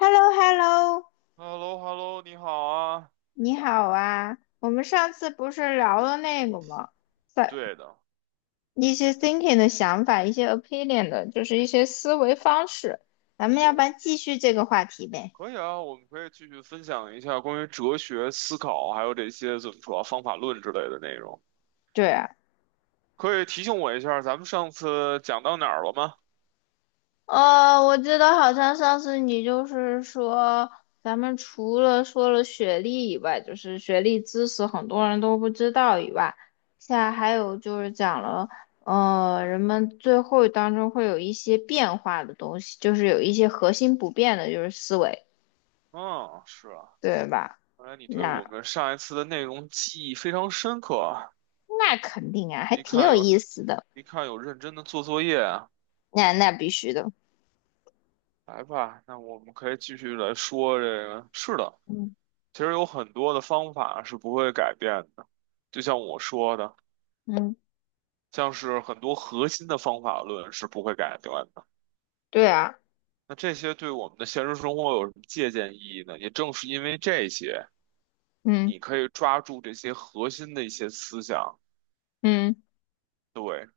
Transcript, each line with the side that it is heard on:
left: h e l l o h e l l o
right: h e l l o h e l l o 你好啊。
left: 你好啊！我们上次不是聊了那个吗？在
right: 对的，
left: 一
right: 我
left: 些
right: 们
left: thinking 的想法，一些 opinion 的，就是一些思维方式。咱
right: 不
left: 们
right: 错
left: 要不然
right: 误。
left: 继续这个话题呗？
right: 可以啊，我们可以继续分享一下关于哲学思考，还有这些怎么说啊方法论之类的内容。
left: 对啊，
right: 可以提醒我一下，咱们上次讲到哪儿了吗？
left: 哦，我记得好像上次你就是说，咱们除了说了学历以外，就是学历知识很多人都不知道以外，现在还有就是讲了，人们最后当中会有一些变化的东西，就是有一些核心不变的，就是思维，
right: 嗯，是啊，
left: 对吧？
right: 看来你对
left: 那
right: 我们上一次的内容记忆非常深刻啊。
left: 那肯定啊，还
right: 一
left: 挺
right: 看
left: 有
right: 有，
left: 意思的。
right: 一看有认真的做作业啊。
left: 那必须的，
right: 来吧，那我们可以继续来说这个。是的，
left: 嗯
right: 其实有很多的方法是不会改变的，就像我说的。
left: 嗯，
right: 像是很多核心的方法论是不会改变的。
left: 对啊，
right: 那这些对我们的现实生活有什么借鉴意义呢？也正是因为这些，
left: 嗯
right: 你可以抓住这些核心的一些思想，
left: 嗯，
right: 对，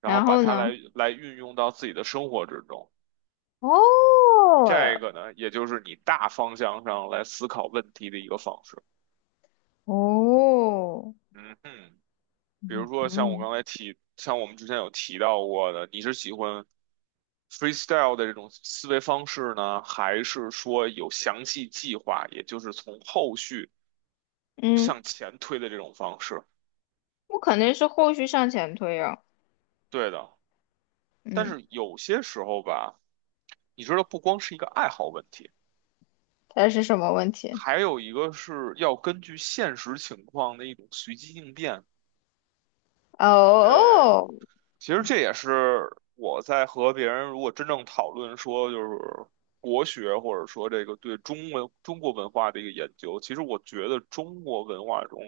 right: 然后
left: 然
right: 把
left: 后
right: 它来
left: 呢？
right: 来运用到自己的生活之中。
left: 哦，
right: 这个呢，也就是你大方向上来思考问题的一个方式。
left: 哦，
right: 嗯哼。比如
left: 嗯
right: 说像我
left: 嗯，
right: 刚才提，像我们之前有提到过的，你是喜欢 freestyle 的这种思维方式呢，还是说有详细计划，也就是从后续
left: 嗯，
right: 向前推的这种方式？
left: 我肯定是后续向前推啊。
right: 对的，但
left: 嗯，
right: 是有些时候吧，你知道，不光是一个爱好问题，
left: 它是什么问题？
right: 还有一个是要根据现实情况的一种随机应变。对，
left: 哦，
right: 其实这也是我在和别人如果真正讨论说就是国学或者说这个对中文中国文化的一个研究，其实我觉得中国文化中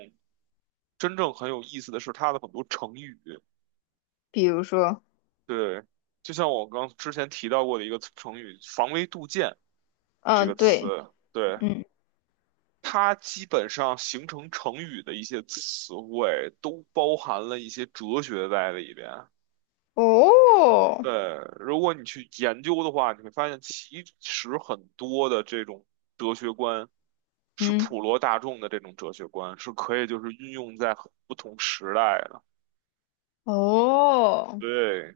right: 真正很有意思的是它的很多成语，
left: 比如说，
right: 对，就像我刚之前提到过的一个词成语"防微杜渐"这
left: 嗯，
right: 个词，
left: 对，
right: 对，
left: 嗯，
right: 它基本上形成成语的一些词汇都包含了一些哲学在里边。
left: 哦，
right: 对，如果你去研究的话，你会发现其实很多的这种哲学观是
left: 嗯，
right: 普罗大众的这种哲学观，是可以就是运用在很不同时代的。
left: 哦，
right: 对，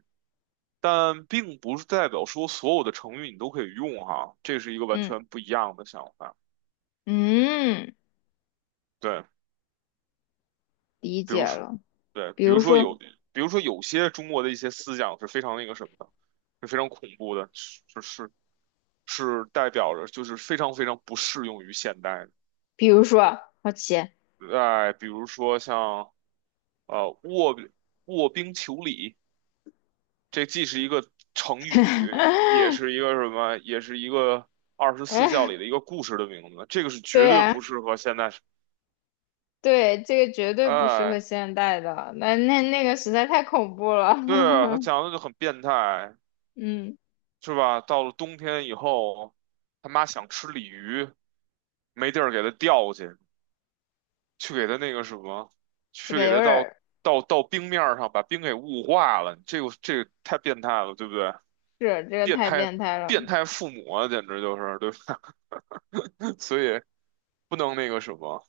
right: 但并不是代表说所有的成语你都可以用哈，这是一个完
left: 嗯
right: 全不一样的想法。
left: 嗯，
right: 对，
left: 理
right: 比
left: 解
right: 如说，
left: 了。
right: 对，
left: 比
right: 比如
left: 如
right: 说有，
left: 说，
right: 比如说有些中国的一些思想是非常那个什么的，是非常恐怖的，是是代表着就是非常非常不适用于现代的。
left: 比如说啊，好奇，
right: 哎，比如说像呃卧卧冰求鲤，这既是一个成语，也 是一个什么，也是一个24孝
left: 嗯，
right: 里的一个故事的名字。这个是绝
left: 对
right: 对
left: 啊，
right: 不适合现在。
left: 对，这个绝对不适合
right: 哎，
left: 现代的，那那个实在太恐怖了。
right: 对啊，他讲 的就很变态，
left: 嗯，
right: 是吧？到了冬天以后，他妈想吃鲤鱼，没地儿给他钓去，去给他那个什么，
left: 这
right: 去
left: 个
right: 给
left: 有
right: 他
left: 点
right: 到
left: 儿。
right: 到到冰面儿上，把冰给雾化了，这个太变态了，对不对？
left: 是这个
right: 变
left: 太
right: 态
left: 变态了，
right: 变态父母啊，简直就是，对吧？所以不能那个什么，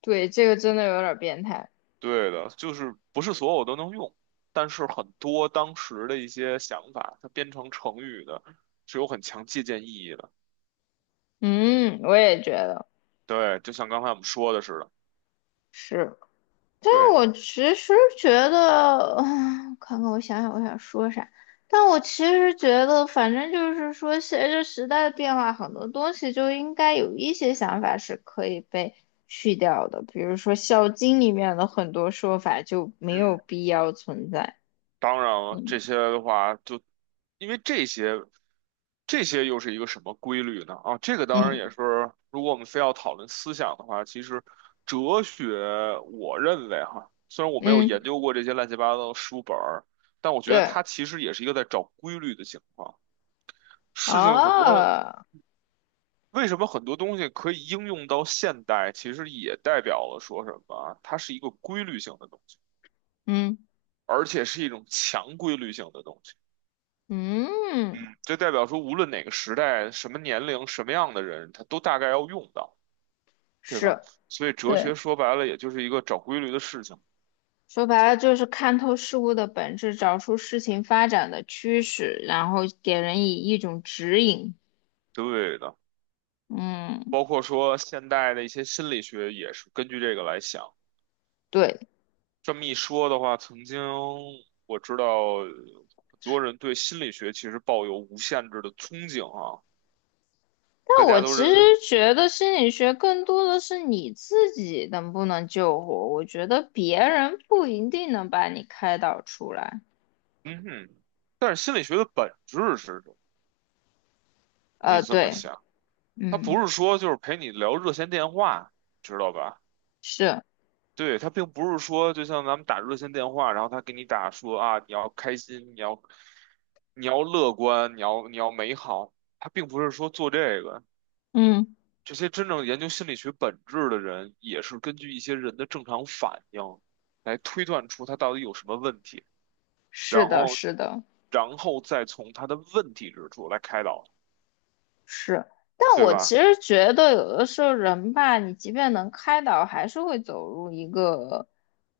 left: 对，这个真的有点儿变态。
right: 对的，就是不是所有都能用，但是很多当时的一些想法，它编成成语的，是有很强借鉴意义的。
left: 嗯，我也觉得
right: 对，就像刚才我们说的似的，
left: 是。但
right: 对，
left: 我其实觉得，看看我想想我想说啥。但我其实觉得，反正就是说，随着时代的变化，很多东西就应该有一些想法是可以被去掉的。比如说《孝经》里面的很多说法就没有
right: 嗯。
left: 必要存在。
right: 当然了，
left: 嗯
right: 这些的话就，因为这些，这些又是一个什么规律呢？啊，这个当然
left: 嗯
right: 也是，如果我们非要讨论思想的话，其实哲学，我认为哈，虽然我没有
left: 嗯，
right: 研究过这些乱七八糟的书本儿，但我觉得
left: 对，
right: 它其实也是一个在找规律的情况。事情很多，
left: 啊，
right: 为什么很多东西可以应用到现代，其实也代表了说什么啊？它是一个规律性的东西，
left: 嗯
right: 而且是一种强规律性的东西。
left: 嗯，
right: 这代表说，无论哪个时代、什么年龄、什么样的人，他都大概要用到，对吧？
left: 是。
right: 所以哲
left: 对，
right: 学说白了，也就是一个找规律的事情。
left: 说白了就是看透事物的本质，找出事情发展的趋势，然后给人以一种指引。
right: 对的，
left: 嗯，
right: 包括说现代的一些心理学也是根据这个来想。
left: 对。
right: 这么一说的话，曾经我知道呃很多人对心理学其实抱有无限制的憧憬啊，大
left: 但我
right: 家都
left: 其实
right: 认为，
left: 觉得心理学更多的是你自己能不能救活，我觉得别人不一定能把你开导出来。
right: 嗯哼。但是心理学的本质是什么你可以这么
left: 对，
right: 想，它不
left: 嗯，
right: 是说就是陪你聊热线电话，知道吧？
left: 是，
right: 对，他并不是说，就像咱们打热线电话，然后他给你打说啊，你要开心，你要乐观，你要美好，他并不是说做这个。
left: 嗯，
right: 这些真正研究心理学本质的人，也是根据一些人的正常反应来推断出他到底有什么问题，
left: 是
right: 然
left: 的，
right: 后
left: 是的。
right: 再从他的问题之处来开导，
left: 是，但
right: 对
left: 我
right: 吧？
left: 其实觉得有的时候人吧，你即便能开导，还是会走入一个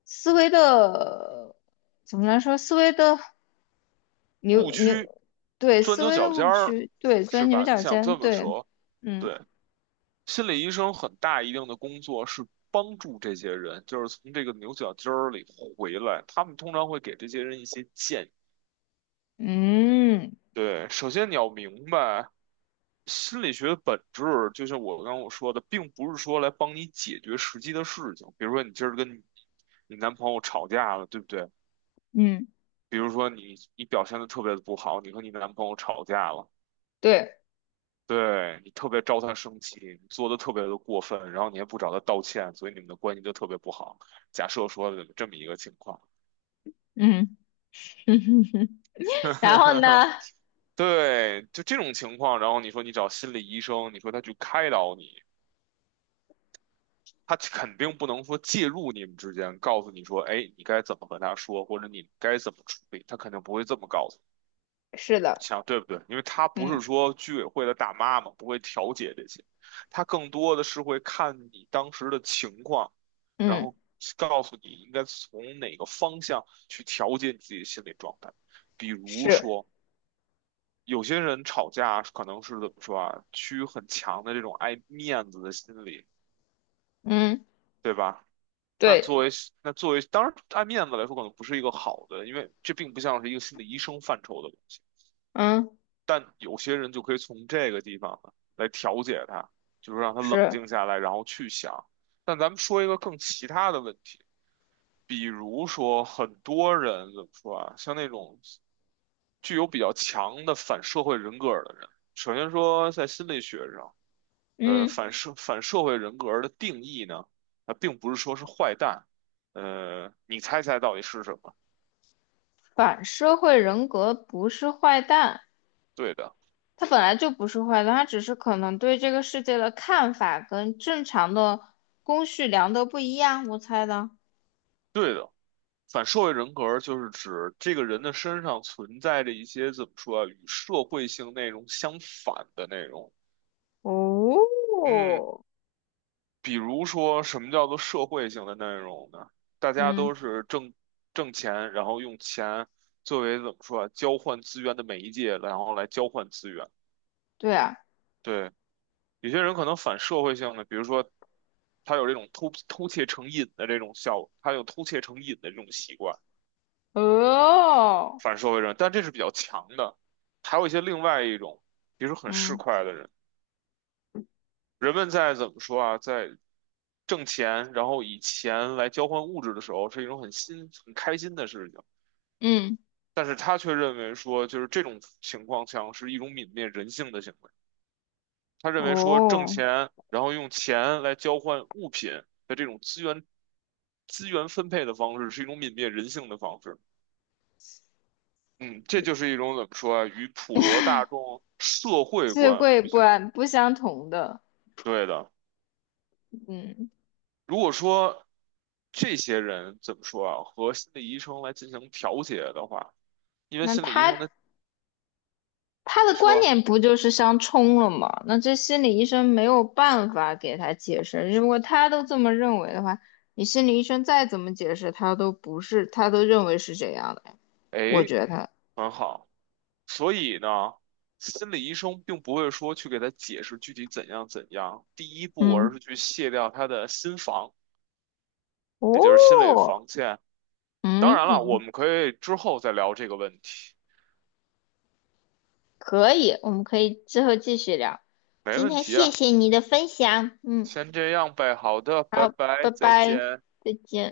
left: 思维的，怎么来说，思维的
right: 误
left: 牛
right: 区、
left: 牛，对，
right: 钻
left: 思
right: 牛
left: 维
right: 角
left: 的
right: 尖
left: 误
right: 儿，
left: 区，对，
right: 是
left: 钻牛
right: 吧？你
left: 角
right: 想
left: 尖，
right: 这么
left: 对，
right: 说，
left: 嗯
right: 对。心理医生很大一定的工作是帮助这些人，就是从这个牛角尖儿里回来。他们通常会给这些人一些建议。
left: 嗯
right: 对，首先你要明白，心理学的本质，就像我刚刚说的，并不是说来帮你解决实际的事情。比如说，你今儿跟你男朋友吵架了，对不对？
left: 嗯，
right: 比如说你表现的特别的不好，你和你男朋友吵架了。
left: 对，
right: 对，你特别招他生气，你做的特别的过分，然后你也不找他道歉，所以你们的关系就特别不好。假设说的这么一个情况，
left: 嗯，然后 呢，
right: 对，就这种情况，然后你说你找心理医生，你说他去开导你，他肯定不能说介入你们之间，告诉你说，哎，你该怎么和他说，或者你该怎么处理，他肯定不会这么告诉你
left: 是的，
right: 想对不对？因为他不
left: 嗯
right: 是说居委会的大妈嘛，不会调解这些，他更多的是会看你当时的情况，然
left: 嗯
right: 后告诉你应该从哪个方向去调节你自己的心理状态。比如
left: 是，
right: 说，有些人吵架可能是怎么说啊，趋于很强的这种爱面子的心理，
left: 嗯
right: 对吧？那
left: 对，
right: 作为那作为，当然爱面子来说，可能不是一个好的，因为这并不像是一个心理医生范畴的。东西。
left: 嗯
right: 但有些人就可以从这个地方呢来调节他，就是让他冷
left: 是，
right: 静下来，然后去想。但咱们说一个更其他的问题，比如说很多人怎么说啊，像那种具有比较强的反社会人格的人，首先说在心理学上，呃，
left: 嗯，
right: 反社会人格的定义呢，它并不是说是坏蛋，呃，你猜猜到底是什么？
left: 反社会人格不是坏蛋。
right: 对的，
left: 他本来就不是坏的，他只是可能对这个世界的看法跟正常的公序良德不一样，我猜的。
right: 对的。反社会人格就是指这个人的身上存在着一些怎么说啊，与社会性内容相反的内容。嗯，
left: 哦，
right: 比如说什么叫做社会性的内容呢？大家
left: 嗯，
right: 都是挣钱，然后用钱作为怎么说啊，交换资源的媒介，然后来交换资源。
left: 对啊，
right: 对，有些人可能反社会性的，比如说他有这种偷窃成瘾的这种习惯。
left: 哦，
right: 反社会人，但这是比较强的。还有一些另外一种，比如说很市
left: 嗯
right: 侩的人，人们在怎么说啊，在挣钱，然后以钱来交换物质的时候，是一种很新、很开心的事情。
left: 嗯，
right: 但是他却认为说，就是这种情况像是一种泯灭人性的行为。他认为说，挣
left: 哦，
right: 钱，然后用钱来交换物品的这种资源分配的方式，是一种泯灭人性的方式。嗯，这就是一种怎么说啊，与普罗大众社会
left: 智
right: 观
left: 慧
right: 不
left: 不
right: 相
left: 相同的，
right: 对的。
left: 嗯，
right: 如果说这些人怎么说啊，和心理医生来进行调节的话，因为
left: 那
right: 心理医
left: 他
right: 生的
left: 他的
right: 你
left: 观
right: 说，
left: 点不就是相冲了吗？那这心理医生没有办法给他解释。如果他都这么认为的话，你心理医生再怎么解释，他都不是，他都认为是这样的。我
right: 哎，
left: 觉得，
right: 很好，所以呢，心理医生并不会说去给他解释具体怎样怎样，第一步而
left: 嗯，
right: 是去卸掉他的心防，也就是心理
left: 哦，
right: 防线。当
left: 嗯，
right: 然了，我们可以之后再聊这个问题，
left: 可以，我们可以之后继续聊。
right: 没
left: 今
right: 问
left: 天
right: 题
left: 谢
right: 啊。
left: 谢你的分享，嗯，
right: 先这样呗，好的，拜
left: 好，
right: 拜，
left: 拜
right: 再
left: 拜。
right: 见。
left: 再见。